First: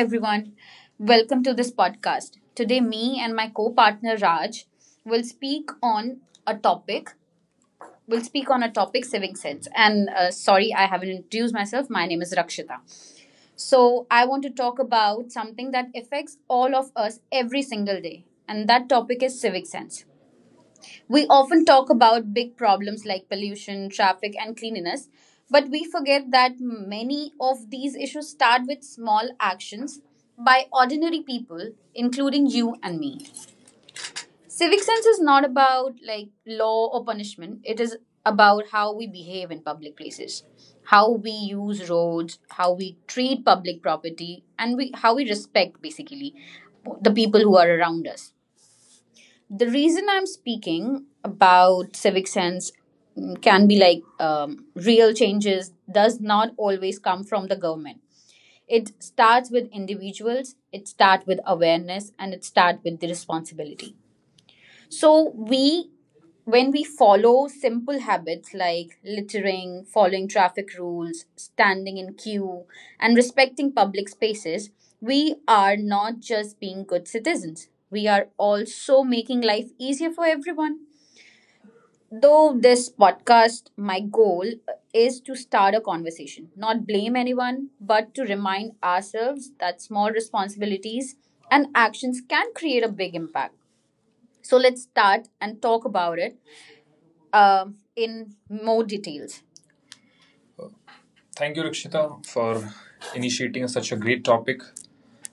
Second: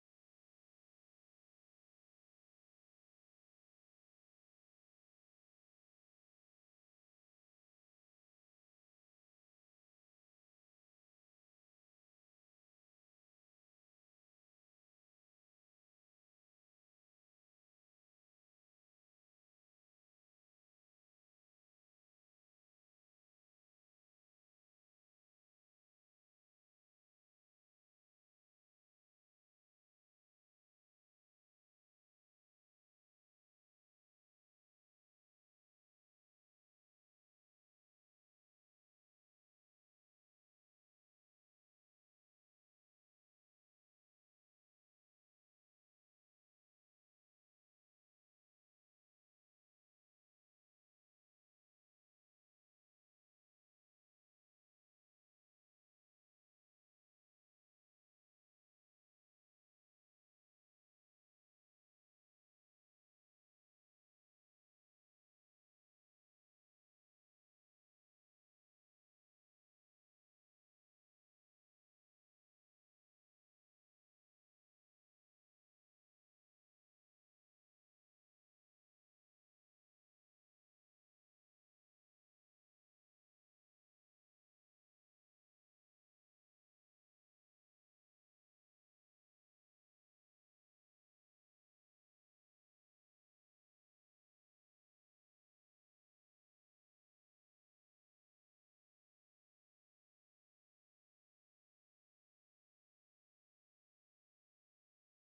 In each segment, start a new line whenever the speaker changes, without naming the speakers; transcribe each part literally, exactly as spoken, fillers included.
everyone. Welcome to this podcast. Today, me and my co-partner Raj will speak on a topic. Will speak on a topic, civic sense. And uh, sorry, I haven't introduced myself. My name is Rakshita. So I want to talk about something that affects all of us every single day, and that topic is civic sense. We often talk about big problems like pollution, traffic, and cleanliness, but we forget that many of these issues start with small actions by ordinary people, including you and me. Civic sense is not about like law or punishment. It is about how we behave in public places, how we use roads, how we treat public property, and we, how we respect basically the people who are around us. The reason I'm speaking about civic sense mm, can be like um, real changes does not always come from the government. It starts with individuals, it starts with awareness, and it starts with the responsibility. So we when we follow simple habits like littering, following traffic rules, standing in queue, and respecting public spaces, we are not just being good citizens. We are also making life easier for everyone. Though this podcast, my goal is to start a conversation, not blame anyone, but to remind ourselves that small responsibilities and actions can create a big impact. So let's start and talk about it um, in more details. Thank you, Rikshita, for initiating such a great topic.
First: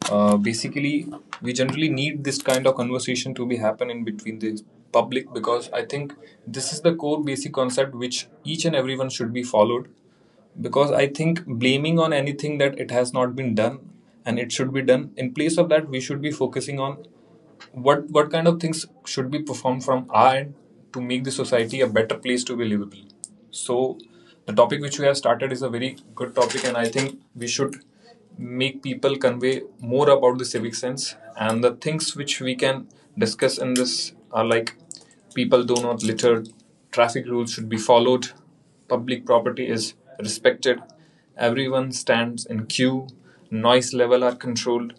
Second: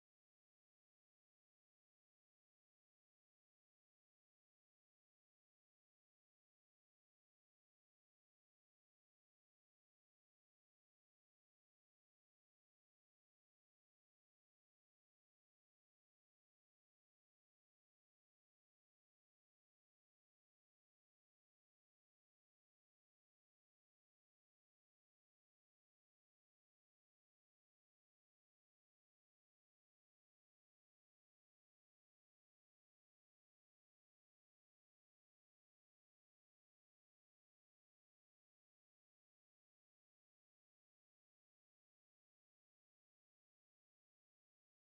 Uh, basically, we generally need this kind of conversation to be happening between the public, because I think this is the core basic concept which each and everyone should be followed. Because I think blaming on anything that it has not been done and it should be done, in place of that, we should be focusing on what what kind of things should be performed from our end to make the society a better place to be livable. So, the topic which we have started is a very good topic, and I think we should make people convey more about the civic sense, and the things which we can discuss in this are, like, people do not litter, traffic rules should be followed, public property is respected, everyone stands in queue, noise level are controlled,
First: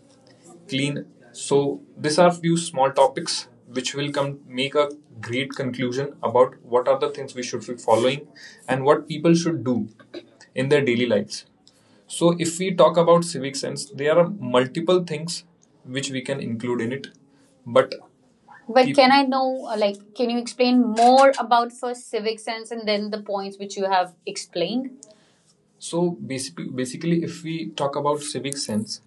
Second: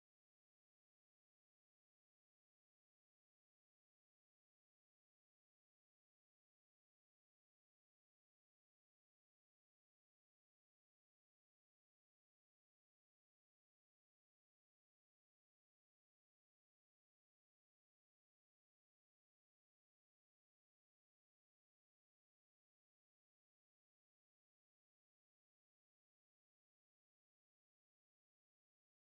clean. So these are few small topics which will come make a great conclusion about what are the things we should be following and what people should do in their daily lives. So if we talk about civic sense, there are multiple things which we can include in it. But But can I know, uh, like, can you explain more about first civic sense and then the points which you have explained? So basically, basically, if we talk about civic sense,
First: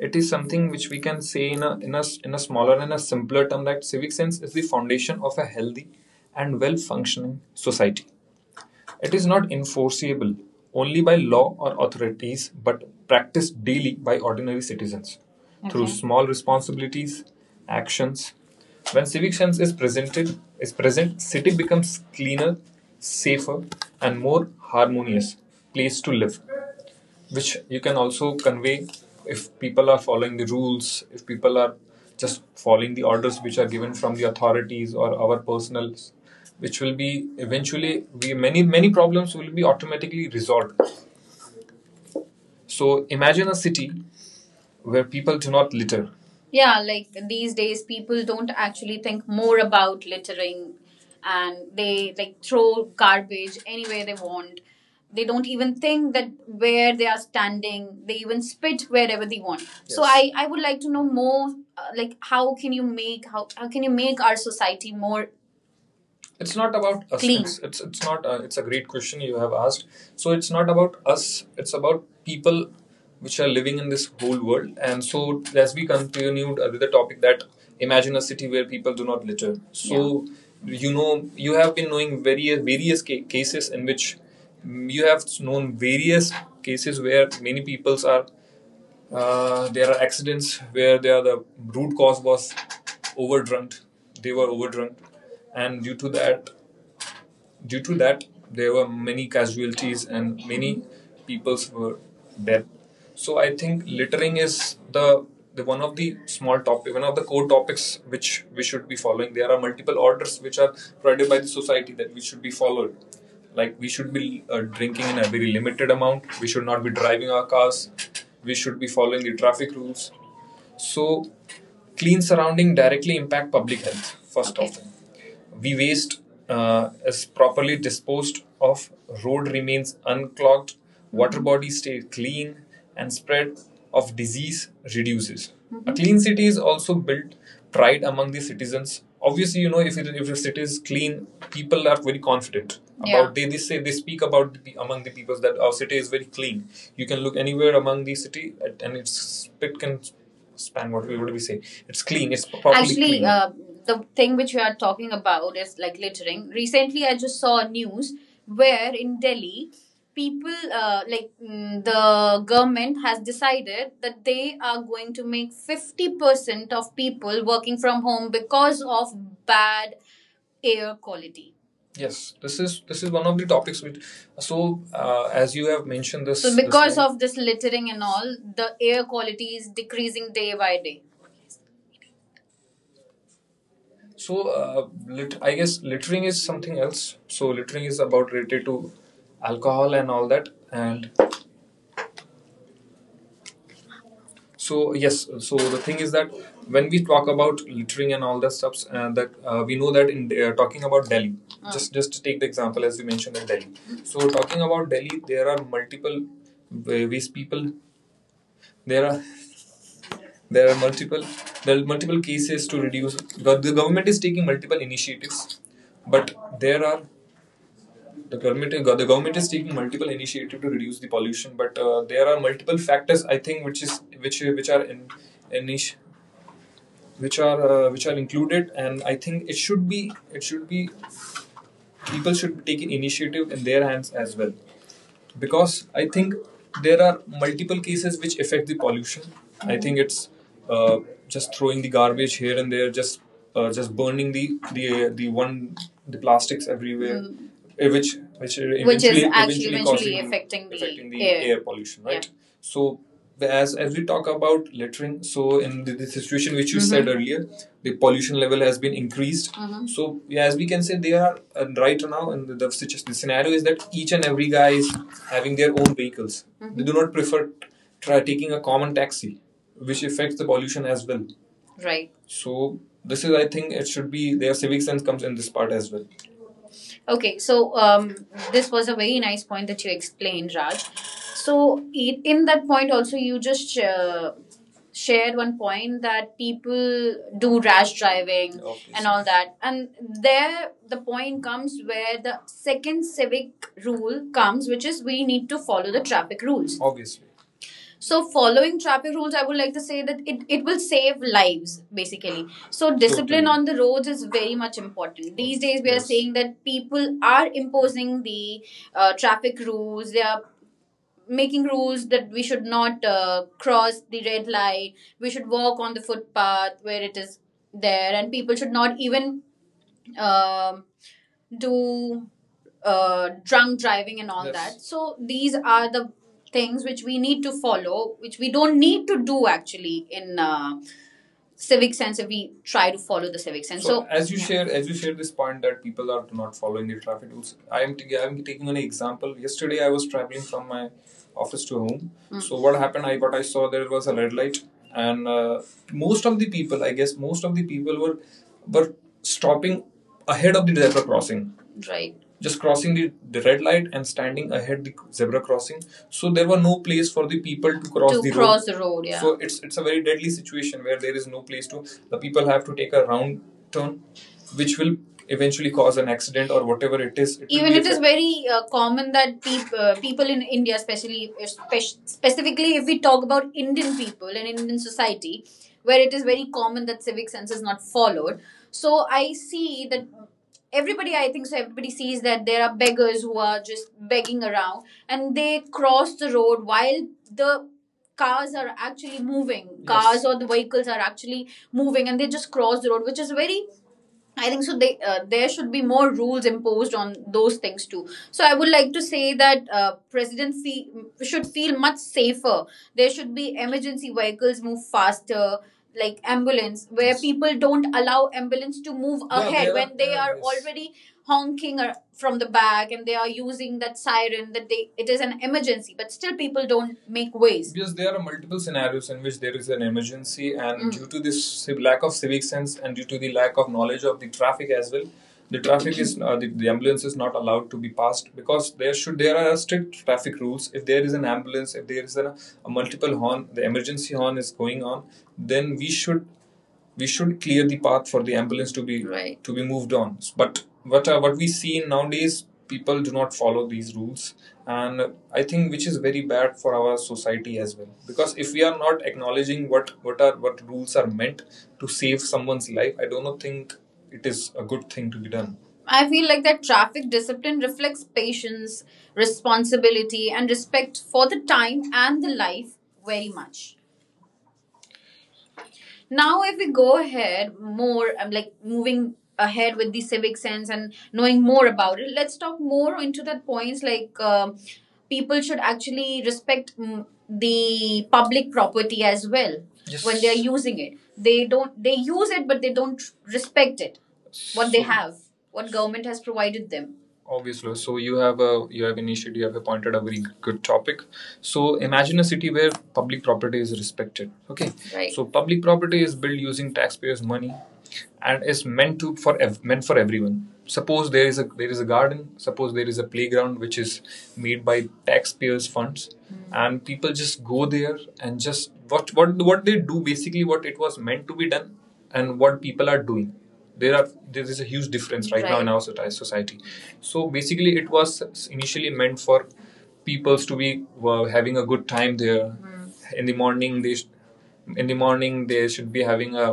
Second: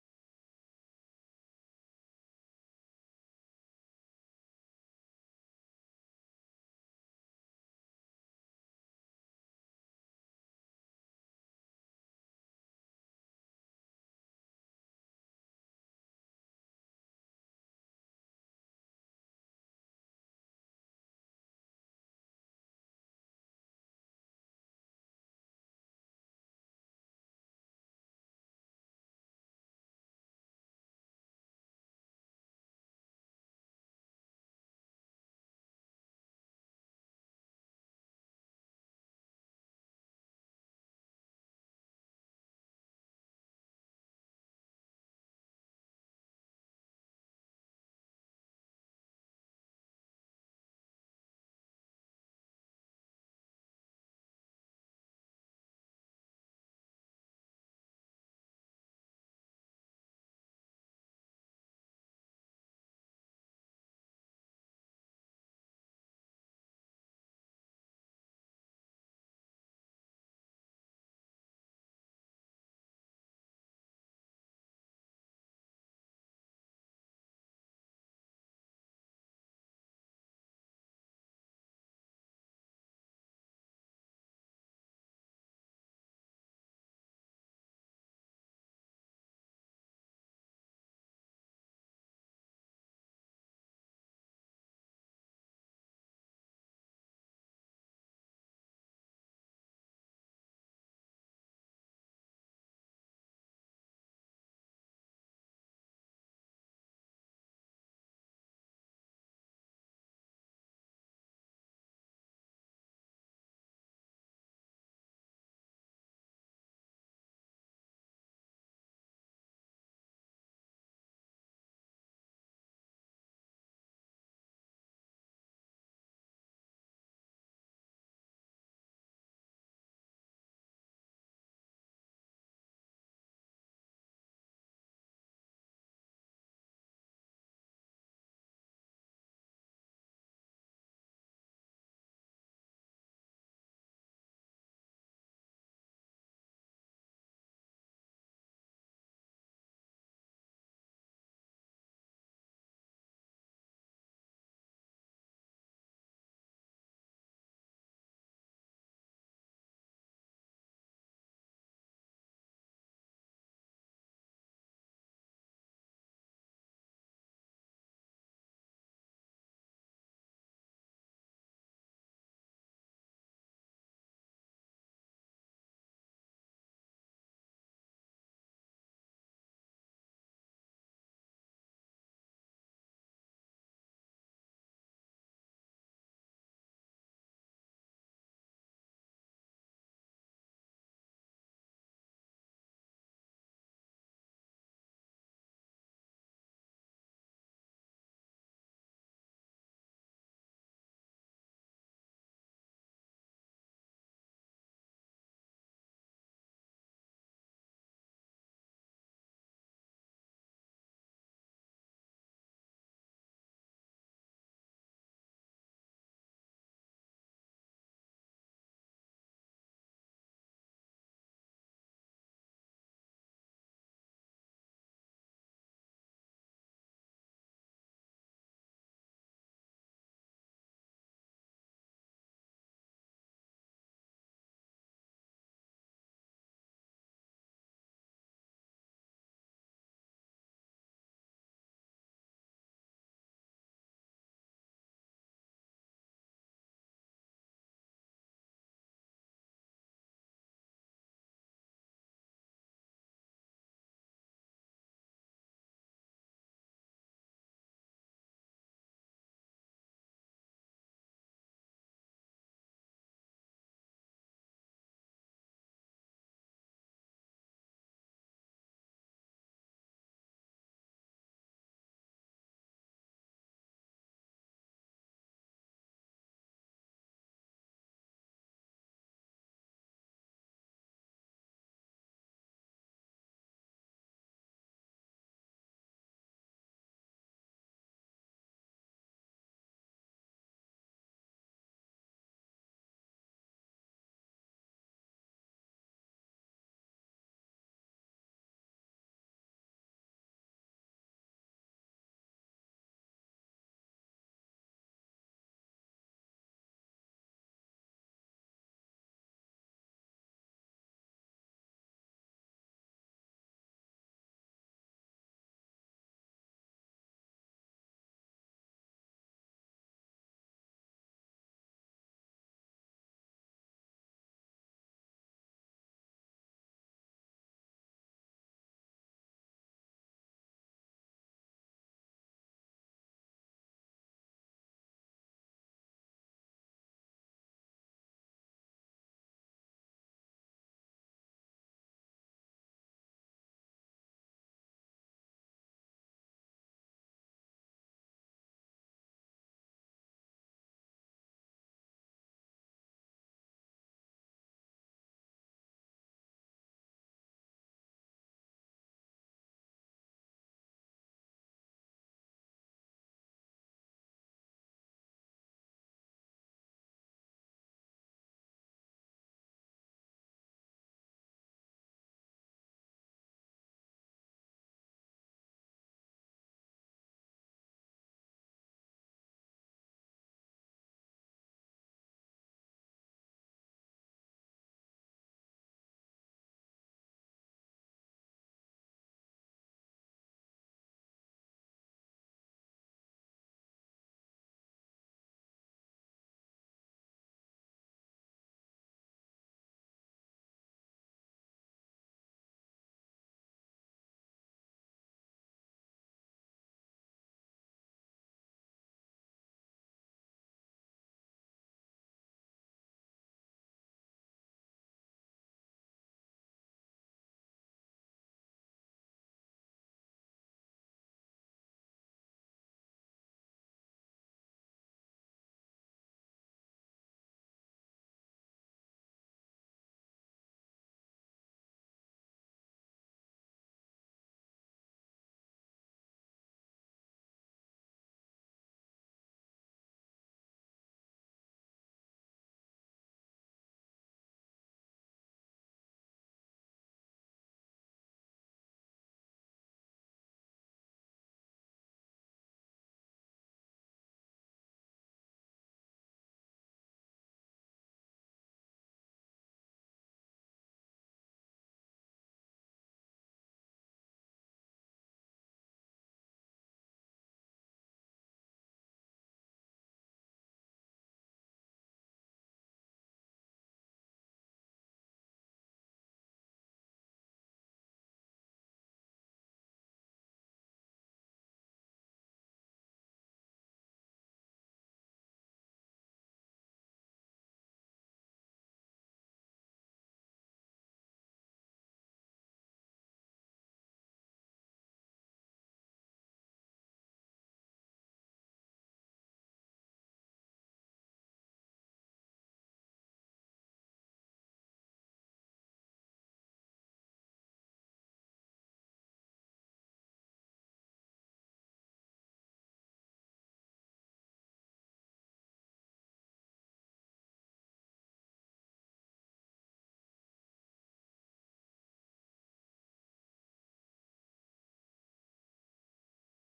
it is something which we can say in a, in a in a smaller and a simpler term that civic sense is the foundation of a healthy and well functioning society. It is not enforceable only by law or authorities, but practiced daily by ordinary citizens, okay, through, okay, small responsibilities, actions. When civic sense is presented, is present, city becomes cleaner, safer, and more harmonious place to live, which you can also convey. If people are following the rules, if people are just following the orders which are given from the authorities or our personnel, which will be eventually we many many problems will be automatically resolved. So imagine a city where people do not litter. Yeah, like these days, people don't actually think more about littering, and they like throw garbage anywhere they want. They don't even think that where they are standing, they even spit wherever they want. So yes. I, I would like to know more, uh, like, how can you make, how, how can you make our society more... it's not about us. Clean. It's it's, it's not uh, it's a great question you have asked. So it's not about us, it's about people which are living in this whole world, and so as we continued uh, with the topic that, imagine a city where people do not litter. So yeah, you know you have been knowing various various ca- cases in which, mm, you have known various cases where many peoples are... uh, there are accidents where they are the root cause was overdrunk, they were overdrunk, and due to that Due to that, there were many casualties, and many peoples were dead. So I think littering is the, the one of the small topic, one of the core topics which we should be following. There are multiple orders which are provided by the society that we should be followed. Like, we should be uh, drinking in a very limited amount. We should not be driving our cars. We should be following the traffic rules. So, clean surrounding directly impact public health. First, okay, off, we waste uh, is properly disposed of. Road remains unclogged. Water bodies stay clean, and spread of disease reduces. Mm-hmm. A clean city is also built pride among the citizens. Obviously, you know if it, if the city is clean, people are very confident, yeah, about they, they say they speak about the, among the peoples that our city is very clean. You can look anywhere among the city, and it's it can span, what we what do we say, it's clean, it's probably, actually, clean. Uh, the thing which we are talking about is like littering. Recently, I just saw news where in Delhi, people uh, like mm, the government has decided that they are going to make fifty percent of people working from home because of bad air quality. Yes, this is this is one of the topics which. So, uh, as you have mentioned this, so, because thing of this littering and all, the air quality is decreasing day by day. So, uh, lit- I guess littering is something else. So, littering is about related to alcohol and all that, and so yes, so the thing is that when we talk about littering and all that stuffs, uh, that uh, we know that in uh, talking about Delhi, mm, just just to take the example as you mentioned in Delhi. So talking about Delhi, there are multiple ways people. There are there are multiple there are multiple cases to reduce. The, the government is taking multiple initiatives, but there are the government, uh, the government is taking multiple initiative to reduce the pollution, but uh, there are multiple factors, I think, which is which which are in. In which are uh, which are included, and I think it should be it should be people should be taking initiative in their hands as well, because I think there are multiple cases which affect the pollution. Mm-hmm. I think it's, uh, just throwing the garbage here and there, just uh, just burning the the uh, the one the plastics everywhere, eh, which which Which is eventually is actually eventually eventually causing affecting the affecting the air. Air pollution, right. Yeah. So as as we talk about littering, so in the, the situation which you, mm-hmm, said earlier, the pollution level has been increased. Mm-hmm. So yeah, as we can say, they are, uh, right now, and the, the, the scenario is that each and every guy is having their own vehicles. Mm-hmm. They do not prefer try taking a common taxi, which affects the pollution as well, right? So this is, I think, it should be their civic sense comes in this part as well. Okay, so um, this was a very nice point that you explained, Raj. So i- in that point also, you just uh, shared one point that people do rash driving, okay, and all that, and there the point comes where the second civic rule comes, which is we need to follow the traffic rules. Obviously. So, following traffic rules, I would like to say that it, it will save lives basically. So, discipline, totally, on the roads is very much important. These days, we are, yes, seeing that people are imposing the uh, traffic rules. They are making rules that we should not uh, cross the red light, we should walk on the footpath where it is there, and people should not even um, do uh, drunk driving and all, yes, that. So these are the things which we need to follow, which we don't need to do actually in uh, civic sense, if we try to follow the civic sense. So, so as you, yeah, share as you share this point that people are not following the traffic rules. I am t- i'm taking an example. Yesterday I was traveling from my office to home. Mm. So what happened, I what I saw: there was a red light, and uh, most of the people, I guess, most of the people were were stopping ahead of the zebra crossing, right, just crossing the, the red light and standing ahead the zebra crossing. So there were no place for the people to cross to the cross road the road. Yeah. So it's it's a very deadly situation where there is no place. To the people have to take a round turn, which will eventually cause an accident or whatever it is, it even, it is very uh, common that peop- uh, people in India, especially spe- specifically if we talk about Indian people and Indian society, where it is very common that civic sense is not followed. So I see that everybody, I think, so everybody sees that there are beggars who are just begging around and they cross the road while the cars are actually moving. Yes. cars Yes. or the vehicles are actually moving, and they just cross the road, which is very. I think so. They, uh, there should be more rules imposed on those things too. So I would like to say that uh, presidency, mm, should feel much safer. There should be emergency vehicles move faster, like ambulance, where people don't allow ambulance to move. Yeah, ahead there are- when they yeah, are, yes, already honking or- from the back, and they are using that siren that they, it is an emergency, but still people don't make ways, because there are multiple scenarios in which there is an emergency, and mm. due to this si-, lack of civic sense, and due to the lack of knowledge of the traffic as well, the traffic is uh, the, the ambulance is not allowed to be passed, because there should there are strict traffic rules. If there is an ambulance, if there is a, a multiple horn, the emergency horn is going on, then we should we should clear the path for the ambulance to be. Right. To be moved on. But what uh, what we see nowadays, people do not follow these rules, and I think which is very bad for our society as well. Because if we are not acknowledging what what are what rules are meant to save someone's life, I do not think it is a good thing to be done. I feel like that traffic discipline reflects patience, responsibility, and respect for the time and the life very much. Now if we go ahead more, I'm like moving ahead with the civic sense and knowing more about it, let's talk more into that points, like um people should actually respect, mm, the public property as well. Yes. When they are using it, they don't, they use it but they don't respect it, what they So- have, what government has provided them. Obviously. So you have a, you have initiated, you have appointed a very good topic. So imagine a city where public property is respected, okay. Right. So public property is built using taxpayers money and is meant to for ev- meant for everyone. Suppose there is a, there is a garden. Suppose there is a playground which is made by taxpayers funds, mm, and people just go there and just what what what they do basically, what it was meant to be done and what people are doing, there are, there is a huge difference, right, right. Now in right, our society. So basically, it was initially meant for people to be were having a good time there, mm, in the morning they sh- in the morning they should be having a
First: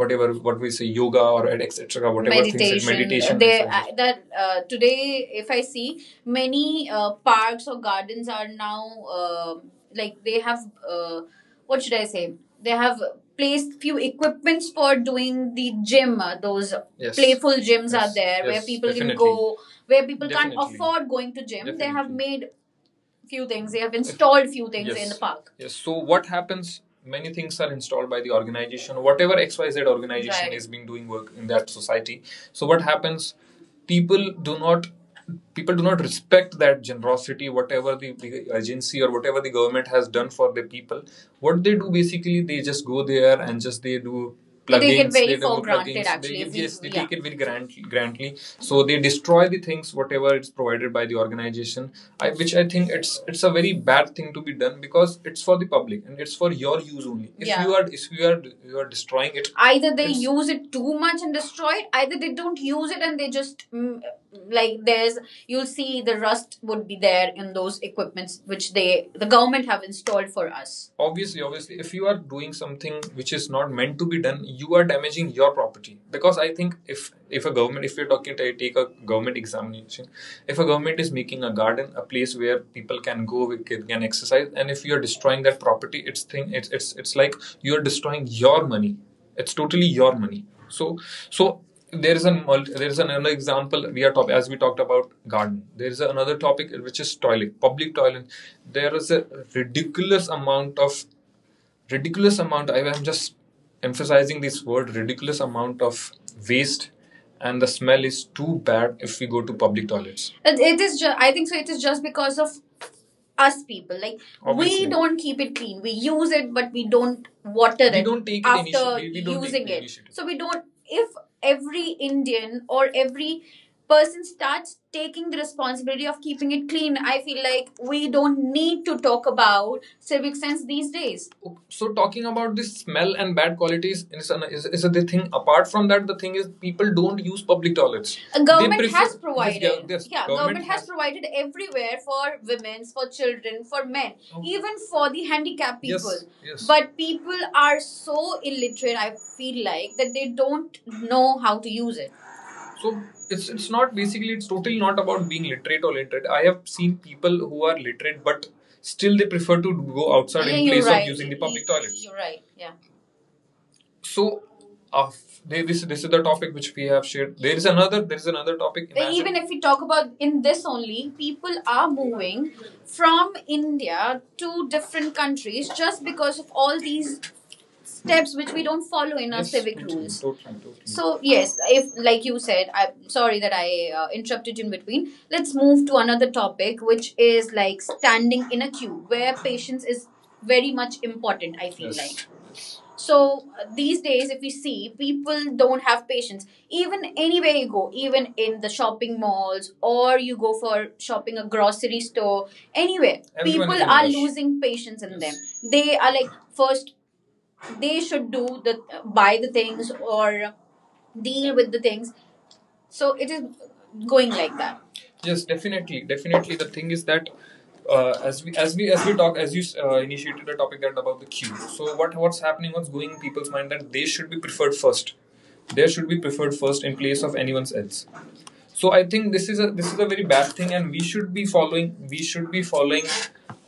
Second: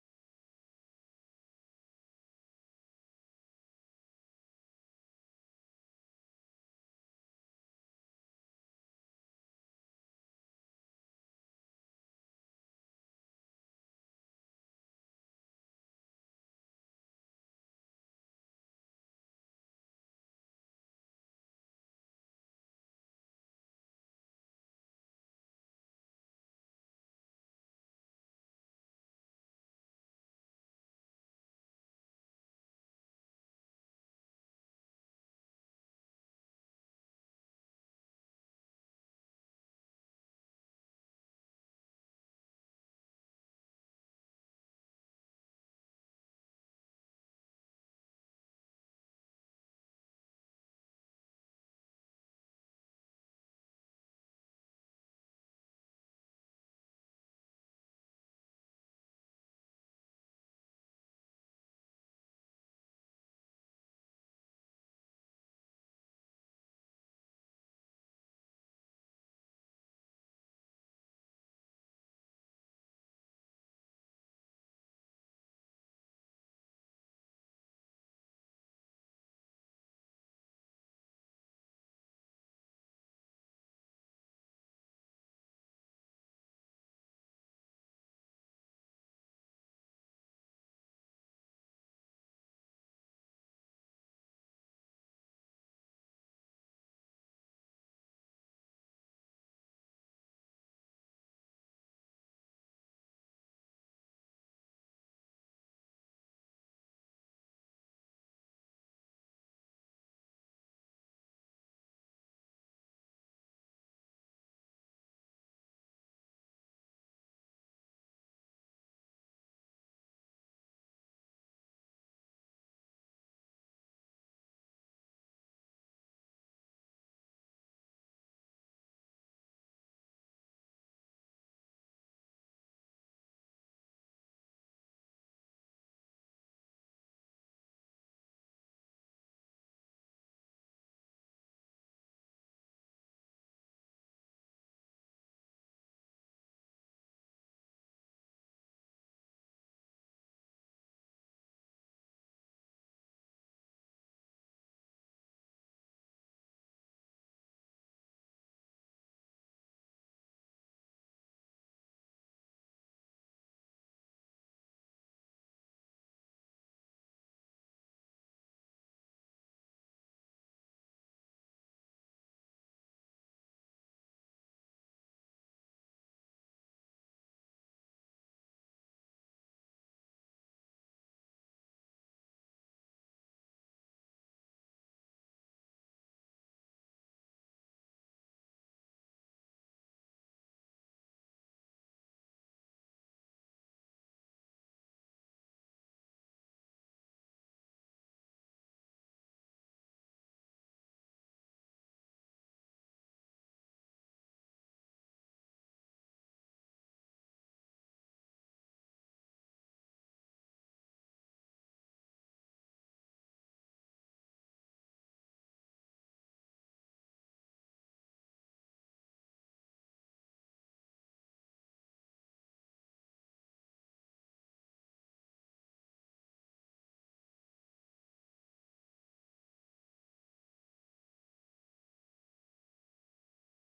whatever what we say yoga or etc whatever meditation, like meditation there, and that uh, today, if I see many uh, parks or gardens are now uh, like they have uh, what should I say? They have placed few equipments for doing the gym. uh, Those, yes, playful gyms, yes, are there, yes, where, yes, people, definitely, can go, where people, definitely, can't afford going to gym. Definitely. They have made few things. They have installed few things, yes, in the, yes, park. Yes. So what happens? Many things are installed by the organization, whatever X Y Z organization, right, is being doing work in that society. So what happens? People do not people do not respect that generosity, whatever the, the agency or whatever the government has done for the people. What they do basically, they just go there and just they do plugins, take it very they for granted, plugins, actually, they give, yes, they, yeah, take it very grant, grantly. So they destroy the things whatever is provided by the organization, I, which I think it's it's a very bad thing to be done, because it's for the public and it's for your use only. If, yeah, you are, if you are, you are destroying it. Either they use it too much and destroy it, either they don't use it and they just, mm, like there's, you'll see the rust would be there in those equipments which they the government have installed for us. Obviously. Obviously, if you are doing something which is not meant to be done, you are damaging your property. Because I think if if a government, if we are talking to take a government examination, if a government is making a garden, a place where people can go, we can can exercise, and if you're destroying that property, it's thing, it's it's, it's like you're destroying your money. It's totally your money. So, so there is an, there is another example. We are talk- as we talked about garden, there is another topic which is toilet, public toilet. There is a ridiculous amount of ridiculous amount, I am just emphasizing this word, ridiculous amount of waste, and the smell is too bad if we go to public toilets. It, it is. Ju- I think so. It is just because of us, people. Like, obviously, we don't keep it clean. We use it, but we don't water we it don't take after initiative. We, we don't using take the it. So we don't. If every Indian or every person starts taking the responsibility of keeping it clean, I feel like we don't need to talk about civic sense these days. So talking about this smell and bad qualities is, an, is, is a the thing. Apart from that, the thing is people don't use public toilets. A government prefer- has, yes, provided. Yes, yes, yeah, government, government has, has provided everywhere for women, for children, for men, oh, even for the handicapped people. Yes, yes. But people are so illiterate, I feel like, that they don't know how to use it. So, it's it's not basically, it's totally not about being literate or literate. I have seen people who are literate but still they prefer to go outside, yeah, in place, right, of using the public toilets. You're right, yeah. So, uh, they, this this is the topic which we have shared. There is another, there is another topic. But even if we talk about in this only, people are moving from India to different countries just because of all these steps which we don't follow in our, yes, civic rules. Totally, totally. So yes, if like you said, I'm sorry that I uh, interrupted in between. Let's move to another topic, which is like standing in a queue, where patience is very much important. I feel, yes, like, so uh, these days, if we see, people don't have patience. Even anywhere you go, even in the shopping malls, or you go for shopping a grocery store, anywhere, everyone is people is in a are rush, losing patience in them. They are like first they should do the buy the things or deal with the things. So it is going like that. Yes, definitely, definitely. The thing is that uh, as we as we as we talk, as you uh, initiated the topic that about the queue. So what, what's happening? What's going in people's mind that they should be preferred first. They should be preferred first in place of anyone else. So I think this is a, this is a very bad thing, and we should be following we should be following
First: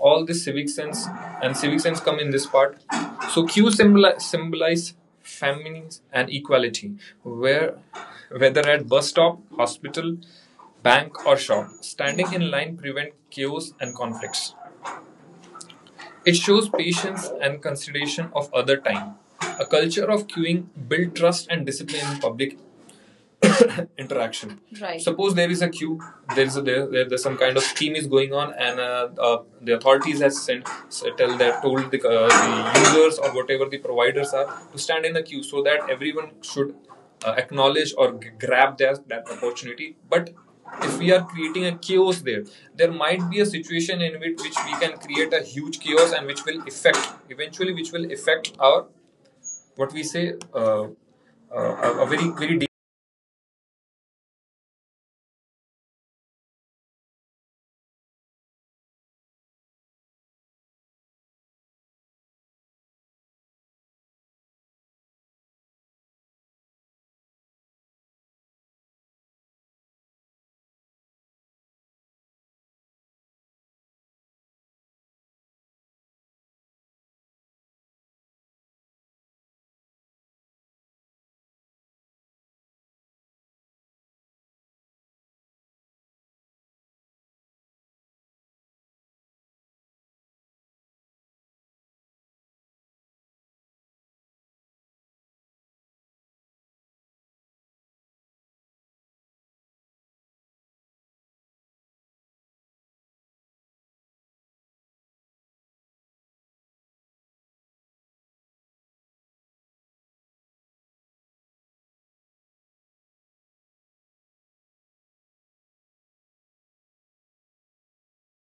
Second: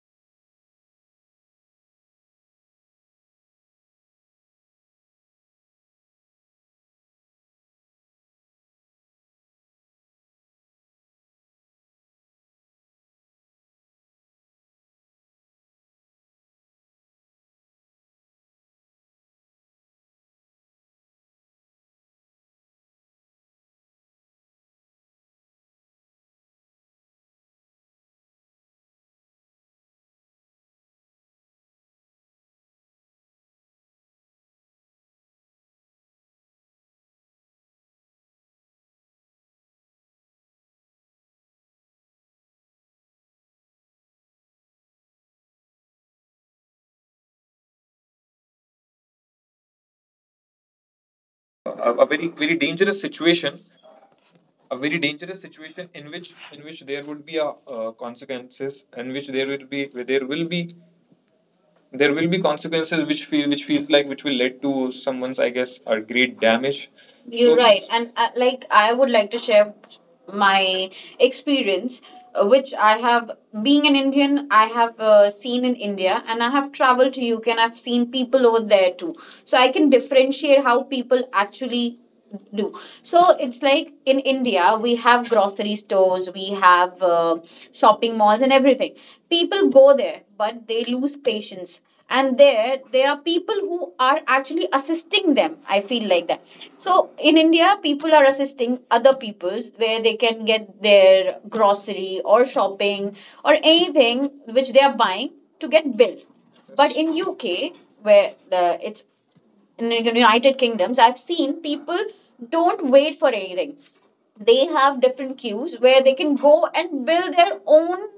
all this civic sense, and civic sense come in this part. So Q symboli- symbolize feminism and equality, where whether at bus stop, hospital, bank or shop, standing in line prevents chaos and conflicts. It shows patience and consideration of other time. A culture of queuing builds trust and discipline in public interaction. Right. Suppose there is a queue, there is a, there, there- there's some kind of scheme is going on, and uh, uh, the authorities has sent, tell they told the, uh, the users or whatever the providers are to stand in the queue so that everyone should uh, acknowledge or g- grab their that opportunity. But if we are creating a chaos there, there might be a situation in which, which we can create a huge chaos and which will affect eventually, which will affect our what we say uh, uh,
a, a
a, a
very
very
very
very
dangerous situation a very dangerous situation in which in which there would be a, uh, consequences in which there will be there will be there will be consequences which feel which feels like which will lead to someone's, I guess, a great damage. You're so right. And uh, like, I would like to share my experience, uh, which I have, being an Indian, I have uh, seen in India and I have traveled to U K and I've seen people over there too. So I can differentiate how people actually do. So it's like in India we have grocery stores, we have uh, shopping malls and everything. People go there but they lose patience, and there there are people who are actually assisting them, I feel like that. So in India people are assisting other peoples where they can get their grocery or shopping or anything which they are buying to get billed. But in UK, where the, it's in the United Kingdoms, I've seen people don't wait for anything. They have different queues where they can go and build their own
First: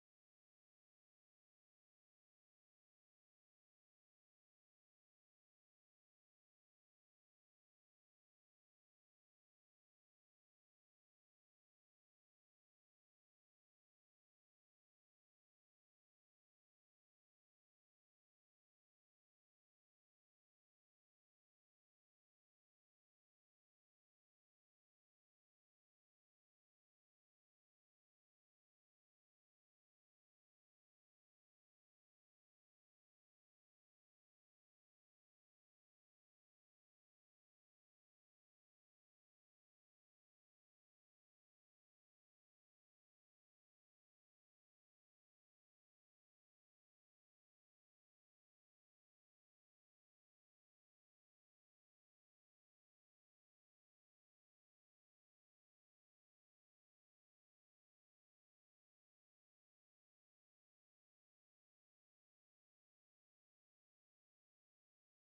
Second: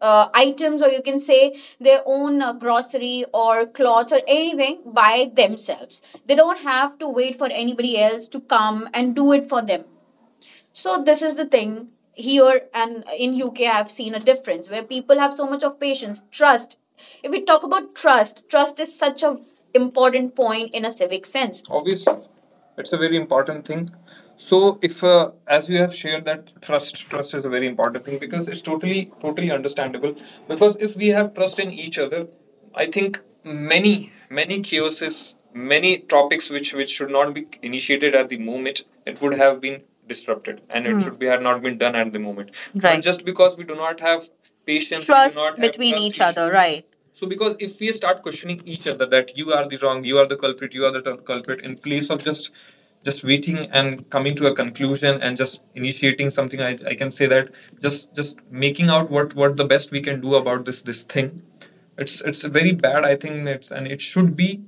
uh, items, or you can say their own uh, grocery or clothes or anything by themselves. They don't have to wait for anybody else to come and do it for them. So this is the thing here, and in U K I have seen a difference where people have so much of patience, trust. If we talk about trust, trust, is such a important point in a civic sense. Obviously it's a very important thing. So if uh, as you have shared that trust trust is a very important thing, because it's totally totally understandable. Because if we have trust in each other, I think many many chaoses, many topics which which should not be initiated at the moment, it would have been disrupted, and mm. it Hmm. should be had not been done at the moment. Not. Right. But just because we do not have patience, trust we do not have between have trust each other, right? So because if we start questioning each other that you are the wrong, you are the culprit, you are the t- culprit, in place of just just waiting and coming to a conclusion and just initiating something, I, I can say that just just making out what what the best we can do about this this thing, it's it's very bad. I think it's and it should be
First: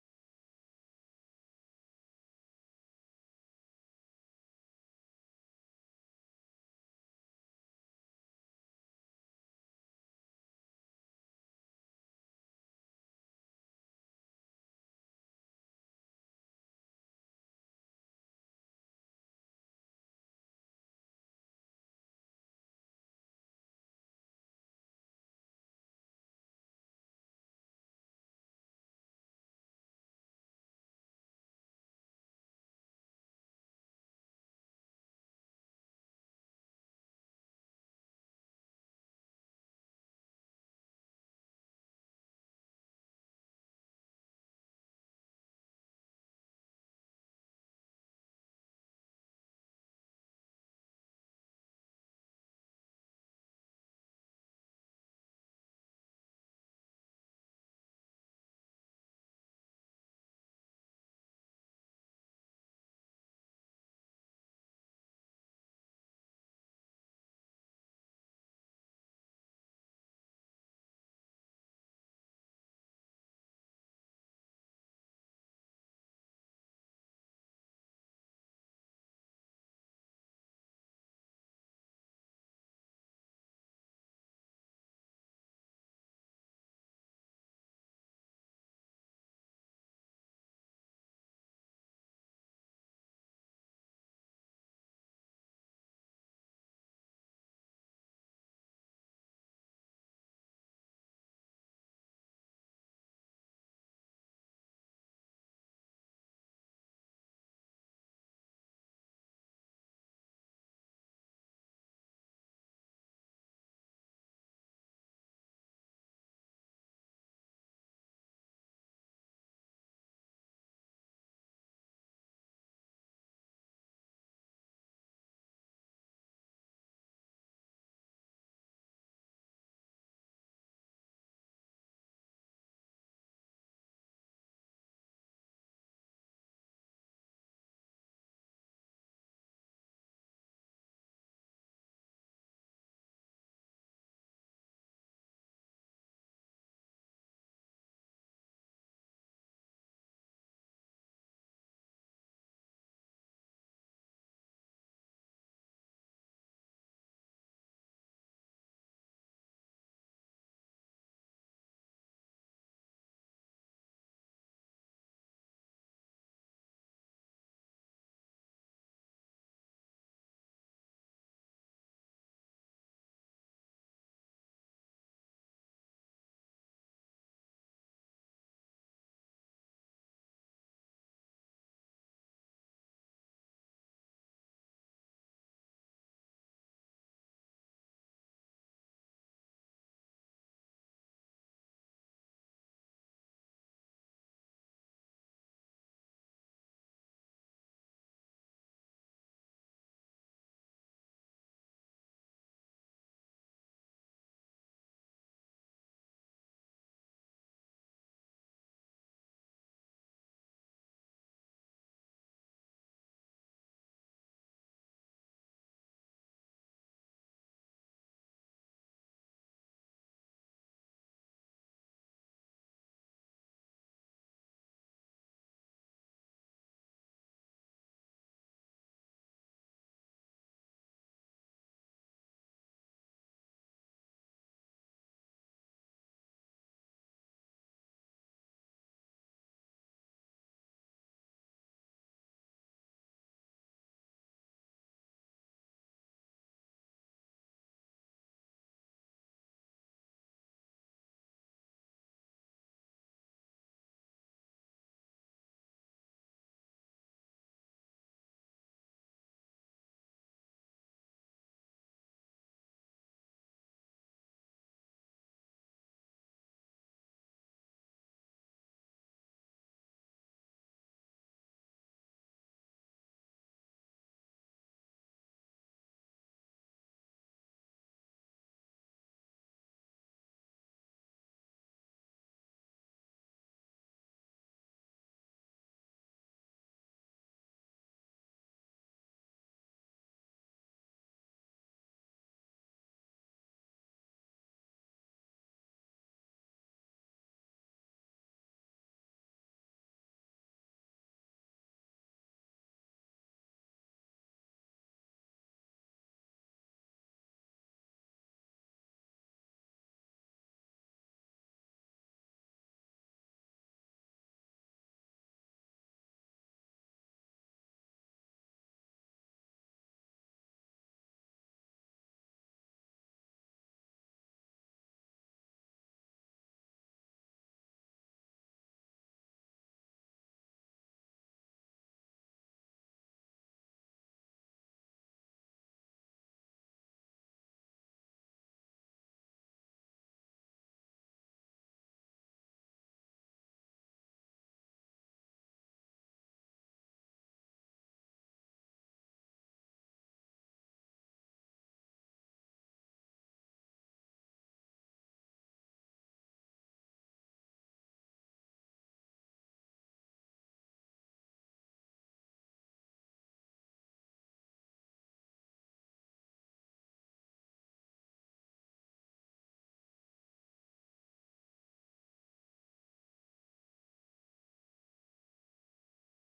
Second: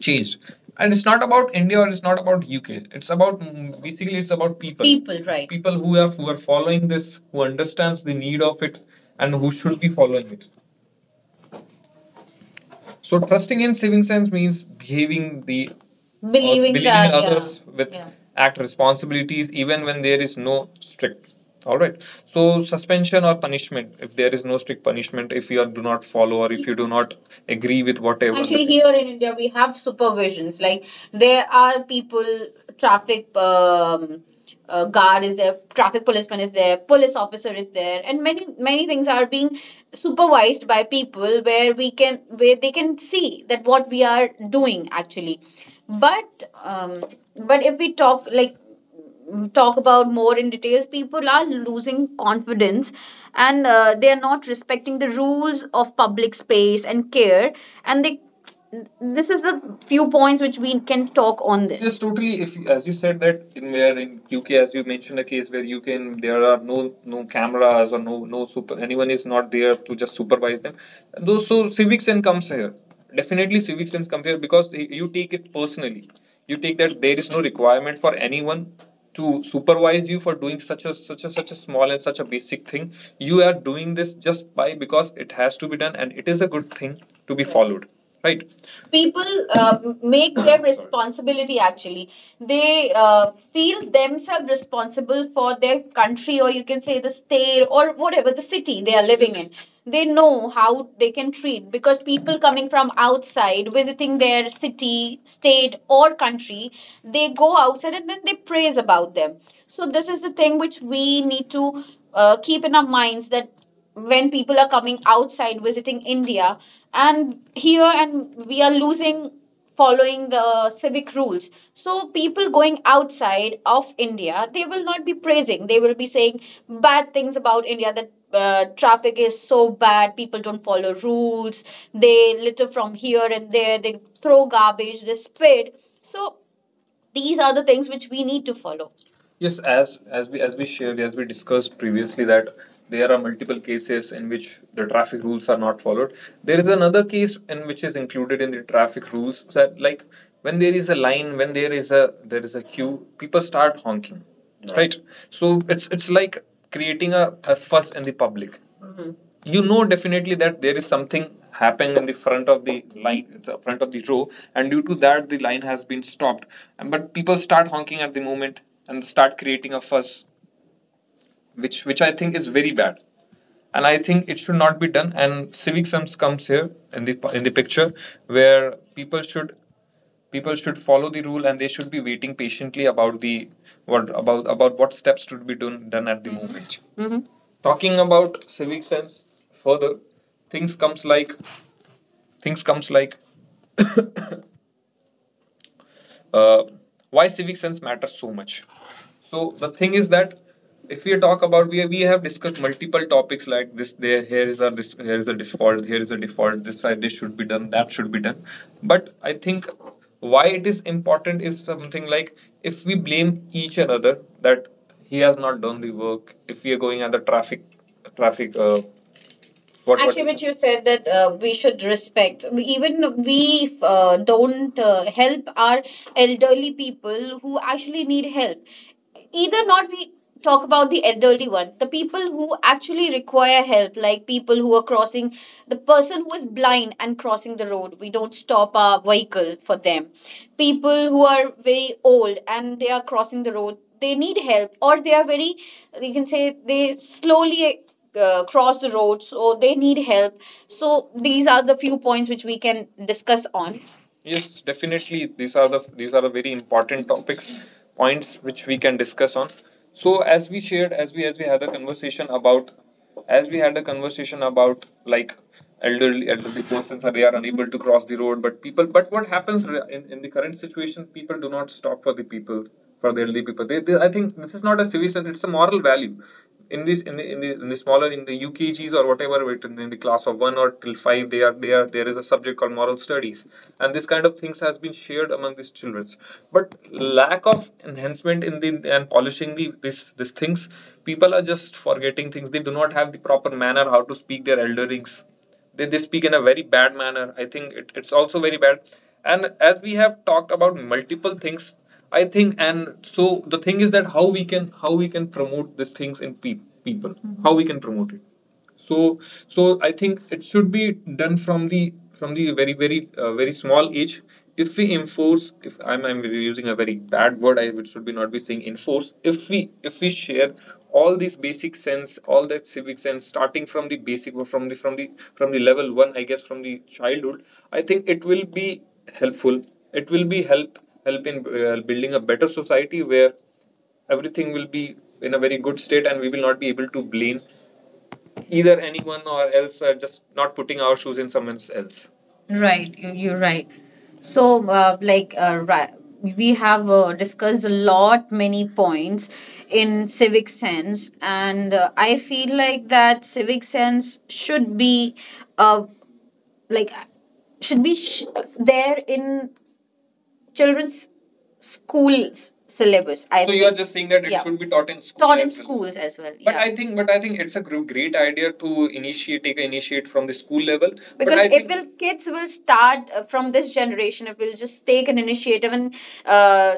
changed. And it's not about India or it's not about U K. It's about mm, basically it's about people. People, right. People who have who are following this, who understands the need of it, and who should be following it. So trusting in saving sense means behaving the Believing believing that, in others, yeah, with. Yeah, act responsibilities even when there is no strict. All right. So suspension or punishment if there is no strict punishment if you are, do not follow or if you do not agree with whatever. Actually, here in India, we have supervisions. Like there are people, traffic um, uh, guard is there, traffic policeman is there, police officer is there, and many many things are being supervised by people where we can where they can see that what we are doing actually. But um, but if we talk like talk about more in details people are losing confidence, and uh, they are not respecting the rules of public space and care, and they this is the few points which we can talk on this. This is totally, if as you said that in where in U K, as you mentioned, a case where you can there are no no cameras or no no super anyone is not there to just supervise them. Those, so civic sense comes here. Definitely, civic sense comes here because you take it personally. You take that there is no requirement for anyone to supervise you for doing such a such a such a small and such a basic thing. You are doing this just by because it has to be done and it is a good thing to be followed, right? People uh, make their responsibility actually. They uh, feel themselves responsible for their country, or you can say the state or whatever the city they are living in. They know how they can treat because people coming from outside visiting their city state or country, they go outside and then they praise about them. So this is the thing which we need to uh, keep in our minds, that when people are coming outside visiting India. And here, and we are losing following the civic rules. So people going outside of India, they will not be praising. They will be saying bad things about India that uh, traffic is so bad, people don't follow rules, they litter from here and there, they throw garbage, they spit. So these are the things which we need to follow. Yes, as as we as we shared, as we discussed previously, that there are multiple cases in which the traffic rules are not followed. There is another case in which is included in the traffic rules that like when there is a line, when there is a there is a queue, people start honking. Right, right? So it's it's like creating a, a fuss in the public. You know definitely that there is something happening in the front of the line, the front of the row, and due to that the line has been stopped, and, but people start honking at the moment and start creating a fuss, which which I think is very bad. And I think it should not be done, and civic sense comes here in the in the picture, where people should people should follow the rule and they should be waiting patiently about the what about about what steps should be done done at the moment. Talking about civic sense further, things comes like things comes like uh, why civic sense matters so much. So the thing is that if we talk about, we we have discussed multiple topics like this, there, here is a dis, here is a default, here is a default this uh, this should be done, that should be done. But I think why it is important is something like if we blame each another that he has not done the work if we are going at the traffic traffic uh, What, actually, what which you said that uh, we should respect. We, even we uh, don't uh, help our elderly people who actually need help. Either not we talk about the elderly one, the people who actually require help, like people who are crossing, the person who is blind and crossing the road. We don't stop our vehicle for them. People who are very old and they are crossing the road. They need help, or they are very, you can say, they slowly uh, cross the road, so they need help. So these are the few points which we can discuss on. Yes, definitely. These are the these are the very important topics, points which we can discuss on. So as we shared, as we as we had a conversation about, as we had a conversation about like elderly elderly persons are they are unable to cross the road, but people. But what happens in in the current situation? People do not stop for the people for the elderly people. They, they, I think this is not a civic sense; it's a moral value. In this, in the, in the, in the smaller, in the U K Gs or whatever, it- in the class of one or till five, they are there. There is a subject called moral studies, and this kind of things has been shared among these children. But lack of enhancement in the and polishing the this these things, people are just forgetting things. They do not have the proper manner how to speak their elderings. they, they speak in a very bad manner. I think it, it's also very bad, and as we have talked about multiple things, I think. And so the thing is that how we can how we can promote these things in pe- people, mm-hmm, how we can promote it. So so I think it should be done from the from the very very uh, very small age. If we enforce, if I'm, I'm using a very bad word, i would- should be not be saying enforce. If we if we share all these basic sense all that civic sense starting from the basic, or from the from the from the level one I guess, from the childhood, I think it will be helpful. It will be help help in uh, building a better society where everything will be in a very good state, and we will not be able to blame either anyone or else, uh, just not putting our shoes in someone else. Right, you- you're right. So, uh, like, uh, ri- we have uh, discussed a lot many points in civic sense, and uh, I feel like that civic sense should be, uh, like, should be sh- there in children's schools syllabus. I So you are just saying that it, yeah, should be taught in schools. Taught in well. Schools as well. But yeah. I think, but I think it's a great idea to initiate, take initiate from the school level. Because if will kids will start uh, from this generation, if we'll just take an initiative and uh,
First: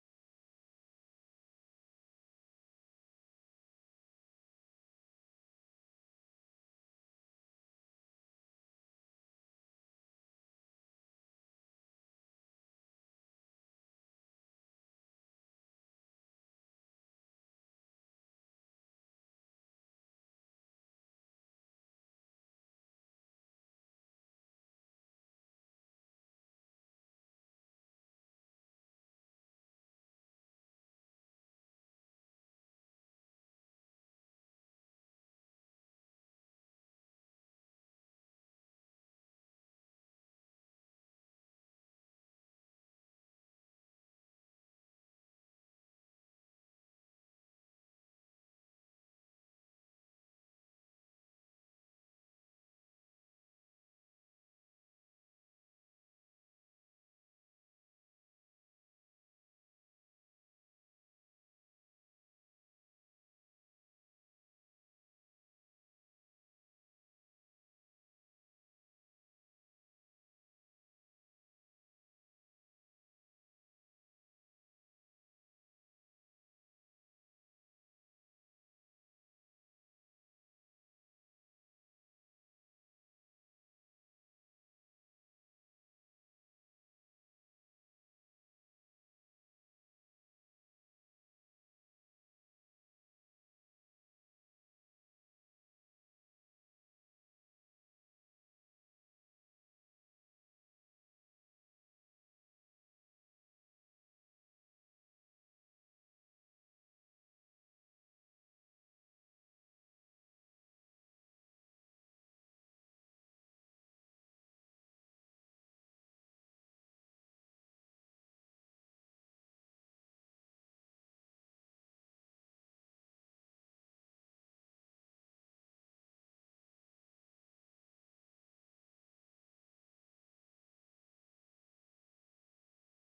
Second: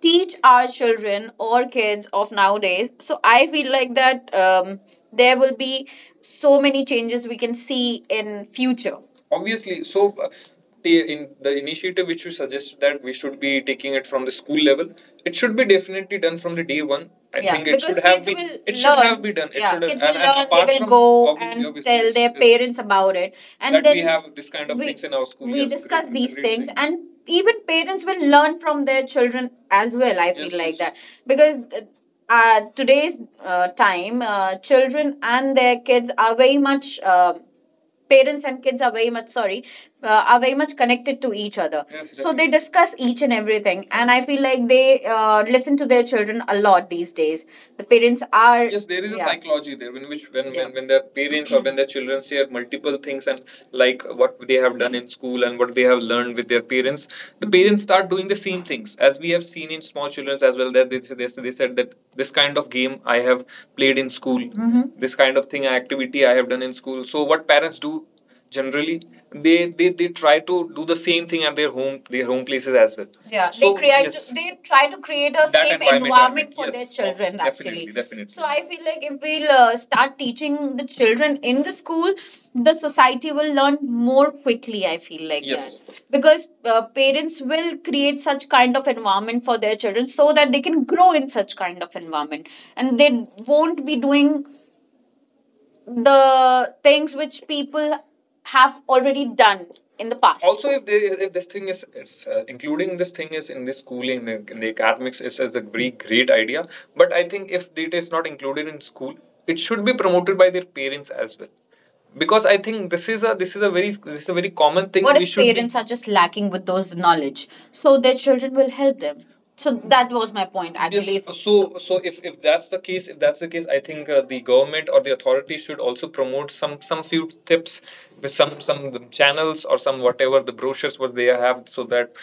teach our children or kids of nowadays. So I feel like that um, there will be so many changes we can see in future obviously. So uh, in the initiative which you suggest that we should be taking it from the school level, it should be definitely done from the day one i yeah, think it should have been will it learn. Should learn. Have been done it yeah, should have, will and, and learn. Apart They will go obviously, and obviously tell their parents about it, and that then we have this kind of we- things in our school we, yes, discuss, correct, these things thing. And even parents will learn from their children as well. I feel, yes, like yes. that because uh, uh, today's uh, time uh, children and their kids are very much uh, parents and kids are very much, sorry, uh, are very much connected to each other. Yes, so they discuss each and everything. Yes. And I feel like they uh, listen to their children a lot these days. The parents are, yes, there is, yeah, a, yeah, psychology there in which, when, yeah, when when their parents or when their children share multiple things, and like what they have done in school and what they have learned with their parents, the, mm-hmm, parents start doing the same things, as we have seen in small children as well, that they, they, they said that this kind of game I have played in school, mm-hmm, this kind of thing activity activity I have done in school. So what parents do, generally, they they, they try to do the same thing at their home their home places as well. Yeah, so they create, yes. They try to create a, that, safe environment, environment, for, yes, their children, definitely, actually, definitely. So I feel like if we'll uh, start teaching the children in the school, the society will learn more quickly. I feel like, yes, that because uh, parents will create such kind of environment for their children, so that they can grow in such kind of environment, and they won't be doing the things which people have already done in the past. Also, if they, if this thing is it's, uh, including this thing is in the schooling, in the, in the academics, it's as a very great idea. But I think if it is not included in school, it should be promoted by their parents as well, because I think this is a, this is a very, this is a very common thing. What we if should be- parents be... are just lacking with those knowledge? So their children will help them. So that was my point actually. Yes. So so if, if that's the case, if that's the case, I think uh, the government or the authorities should also promote some some few tips with some some channels or some, whatever the brochures, what they have, so that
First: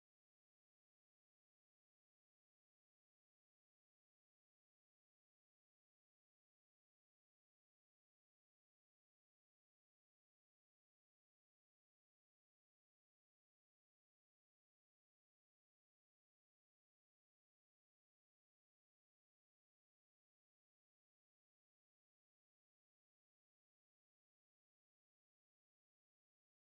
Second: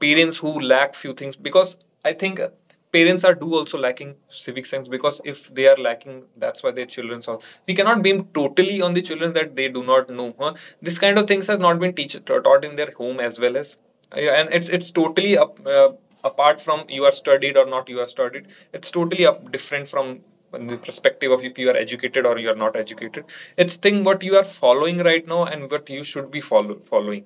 parents who lack few things, because I think uh, parents are, do also lacking civic sense, because if they are lacking, that's why their children are. We cannot blame totally on the children that they do not know, huh? This kind of things has not been teach, taught in their home as well. As, yeah, and it's it's totally up, uh, apart from, you are studied or not, you are studied, it's totally up, different from the perspective of if you are educated or you are not educated. It's thing what you are following right now and what you should be follow, following,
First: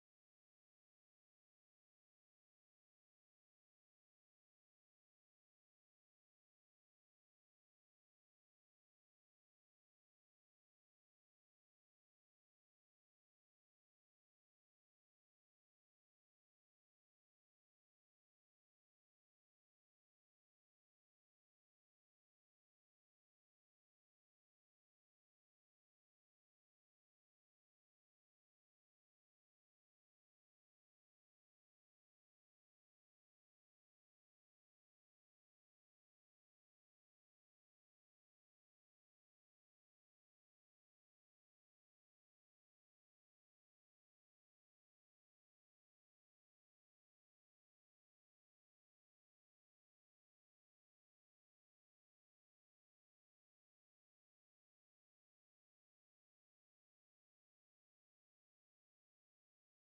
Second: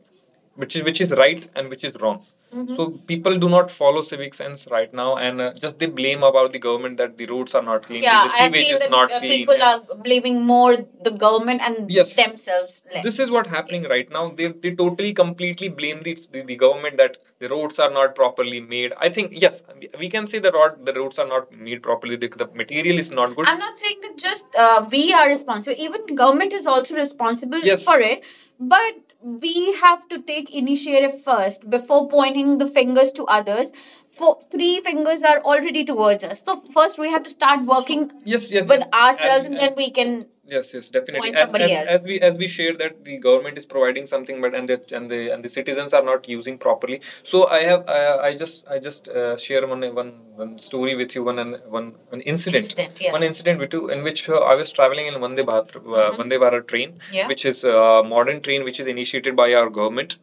which is, which is right and which is wrong. Mm-hmm. So people do not follow civic sense right now, and uh, just they blame about the government that the roads are not clean. Yeah, the I've sewage seen is that not uh, clean. people, yeah, are blaming more the government and, yes, themselves less. This is what happening, yes, right now. They, they totally completely blame the, the, the government that the roads are not properly made. I think, yes, we- we can say the road, the roads are not made properly, the, the material is not good. I'm not saying that just uh, we are responsible. Even government is also responsible, yes, for it. But we have to take initiative first before pointing the fingers to others. For three fingers are already towards us. So first we have to start working, so, yes, yes, with, yes, ourselves, as, and then we can. Yes, yes, definitely. Point, as, somebody, as, else. As we as we share that the government is providing something, but and the and the and the citizens are not using properly. So I have, I, I just I just uh, share one, one, one story with you, one, one, one incident. Incident, yeah. One, one incident, we too, in which uh, I was traveling in Vande Bharat, uh, mm-hmm, Vande Bharat train, yeah, which is a modern train which is initiated by our government.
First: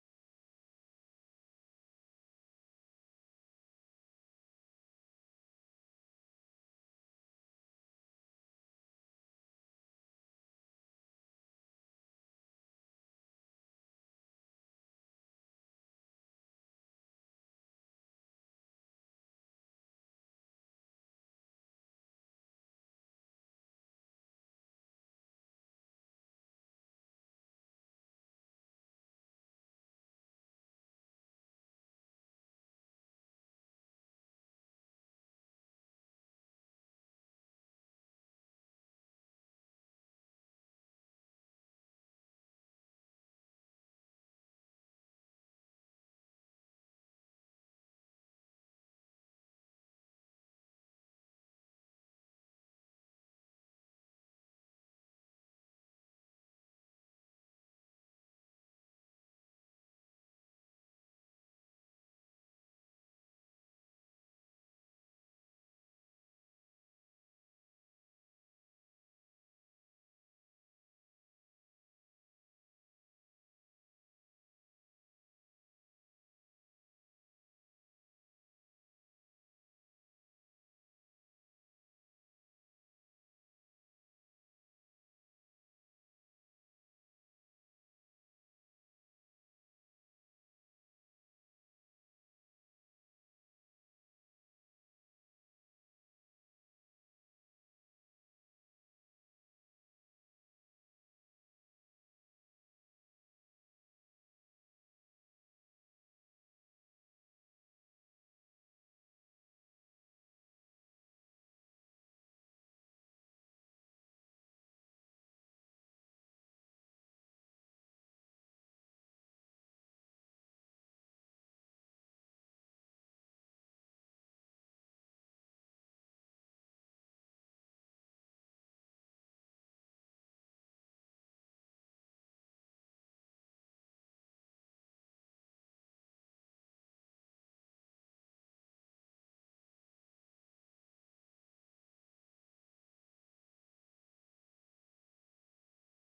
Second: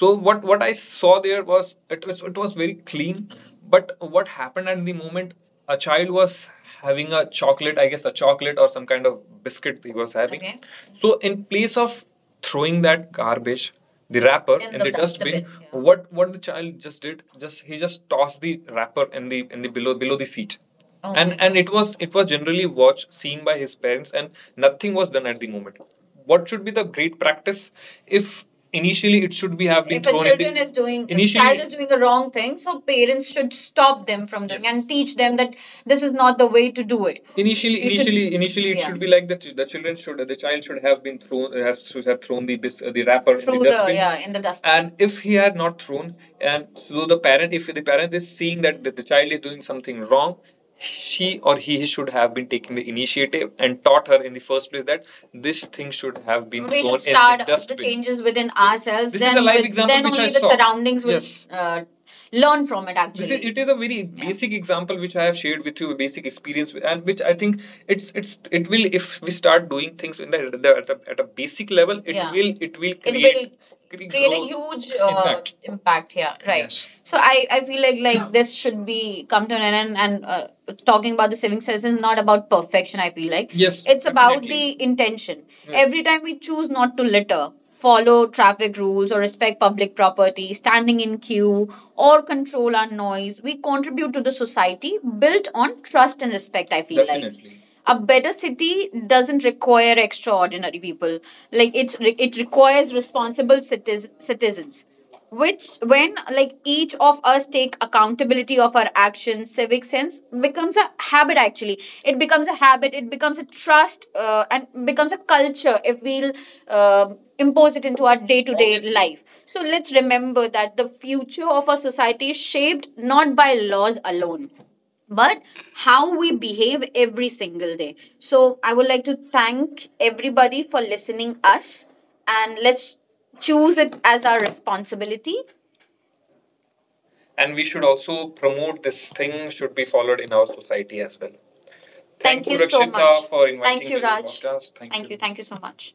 So what what I saw there was, it was it was very clean, but what happened at the moment, a child was having a chocolate, I guess a chocolate or some kind of biscuit he was having. Okay. So in place of throwing that garbage, the wrapper, in, In the, the dustbin, dustbin, yeah, what what the child just did, just he just tossed the wrapper in the, in the, below below the seat. Oh my And and God. It was, it was generally watched seen by his parents, and nothing was done at the moment. What should be the great practice, if initially it should be, have been, if a thrown in the- children the, is doing, if initially child is doing a wrong thing, so parents should stop them from doing, yes, and teach them that this is not the way to do it. Initially, you should, initially, initially, it, yeah, should be like that the children should, the child should have been thrown, have, should have thrown the bis- the wrapper in the, through the dustbin, yeah, in the dustbin. And if he had not thrown, and so the parent, if the parent is seeing that the, the child is doing something wrong, she or he should have been taking the initiative and taught her in the first place that this thing should have been, we should start the the changes within ourselves. This then is a live with- example then, which only I the saw. Surroundings will Yes. Uh, learn from it. Actually, is, it is a very, yeah, basic example which I have shared with you, a basic experience, and which I think it's it's it will, if we start doing things in the, the, at, the at a basic level, it, yeah, will, it will, it create, it will create a huge uh, impact. Impact, here, right, yes. So I, I feel like like this should be come to an end, and, and uh, talking about the saving cess is not about perfection. I feel like, yes, it's about, definitely, the intention. Yes. Every time we choose not to litter, follow traffic rules, or respect public property, standing in queue, or control our noise, we contribute to the society built on trust and respect. I feel, definitely, like a better city doesn't require extraordinary people, like it's re- it requires responsible citiz- citizens, which, when, like, each of us take accountability of our actions, civic sense becomes a habit. Actually, it becomes a habit, it becomes a trust, uh, and becomes a culture, if we'll uh, impose it into our day-to-day life. So let's remember that the future of our society is shaped not by laws alone, but how we behave every single day. So I would like to thank everybody for listening us, and let's choose it as our responsibility, and we should also promote this thing should be followed in our society as well. Thank, thank, you, you so much for inviting, thank you, me, Raj, to this, raj, podcast, thank, thank you you, thank you so much.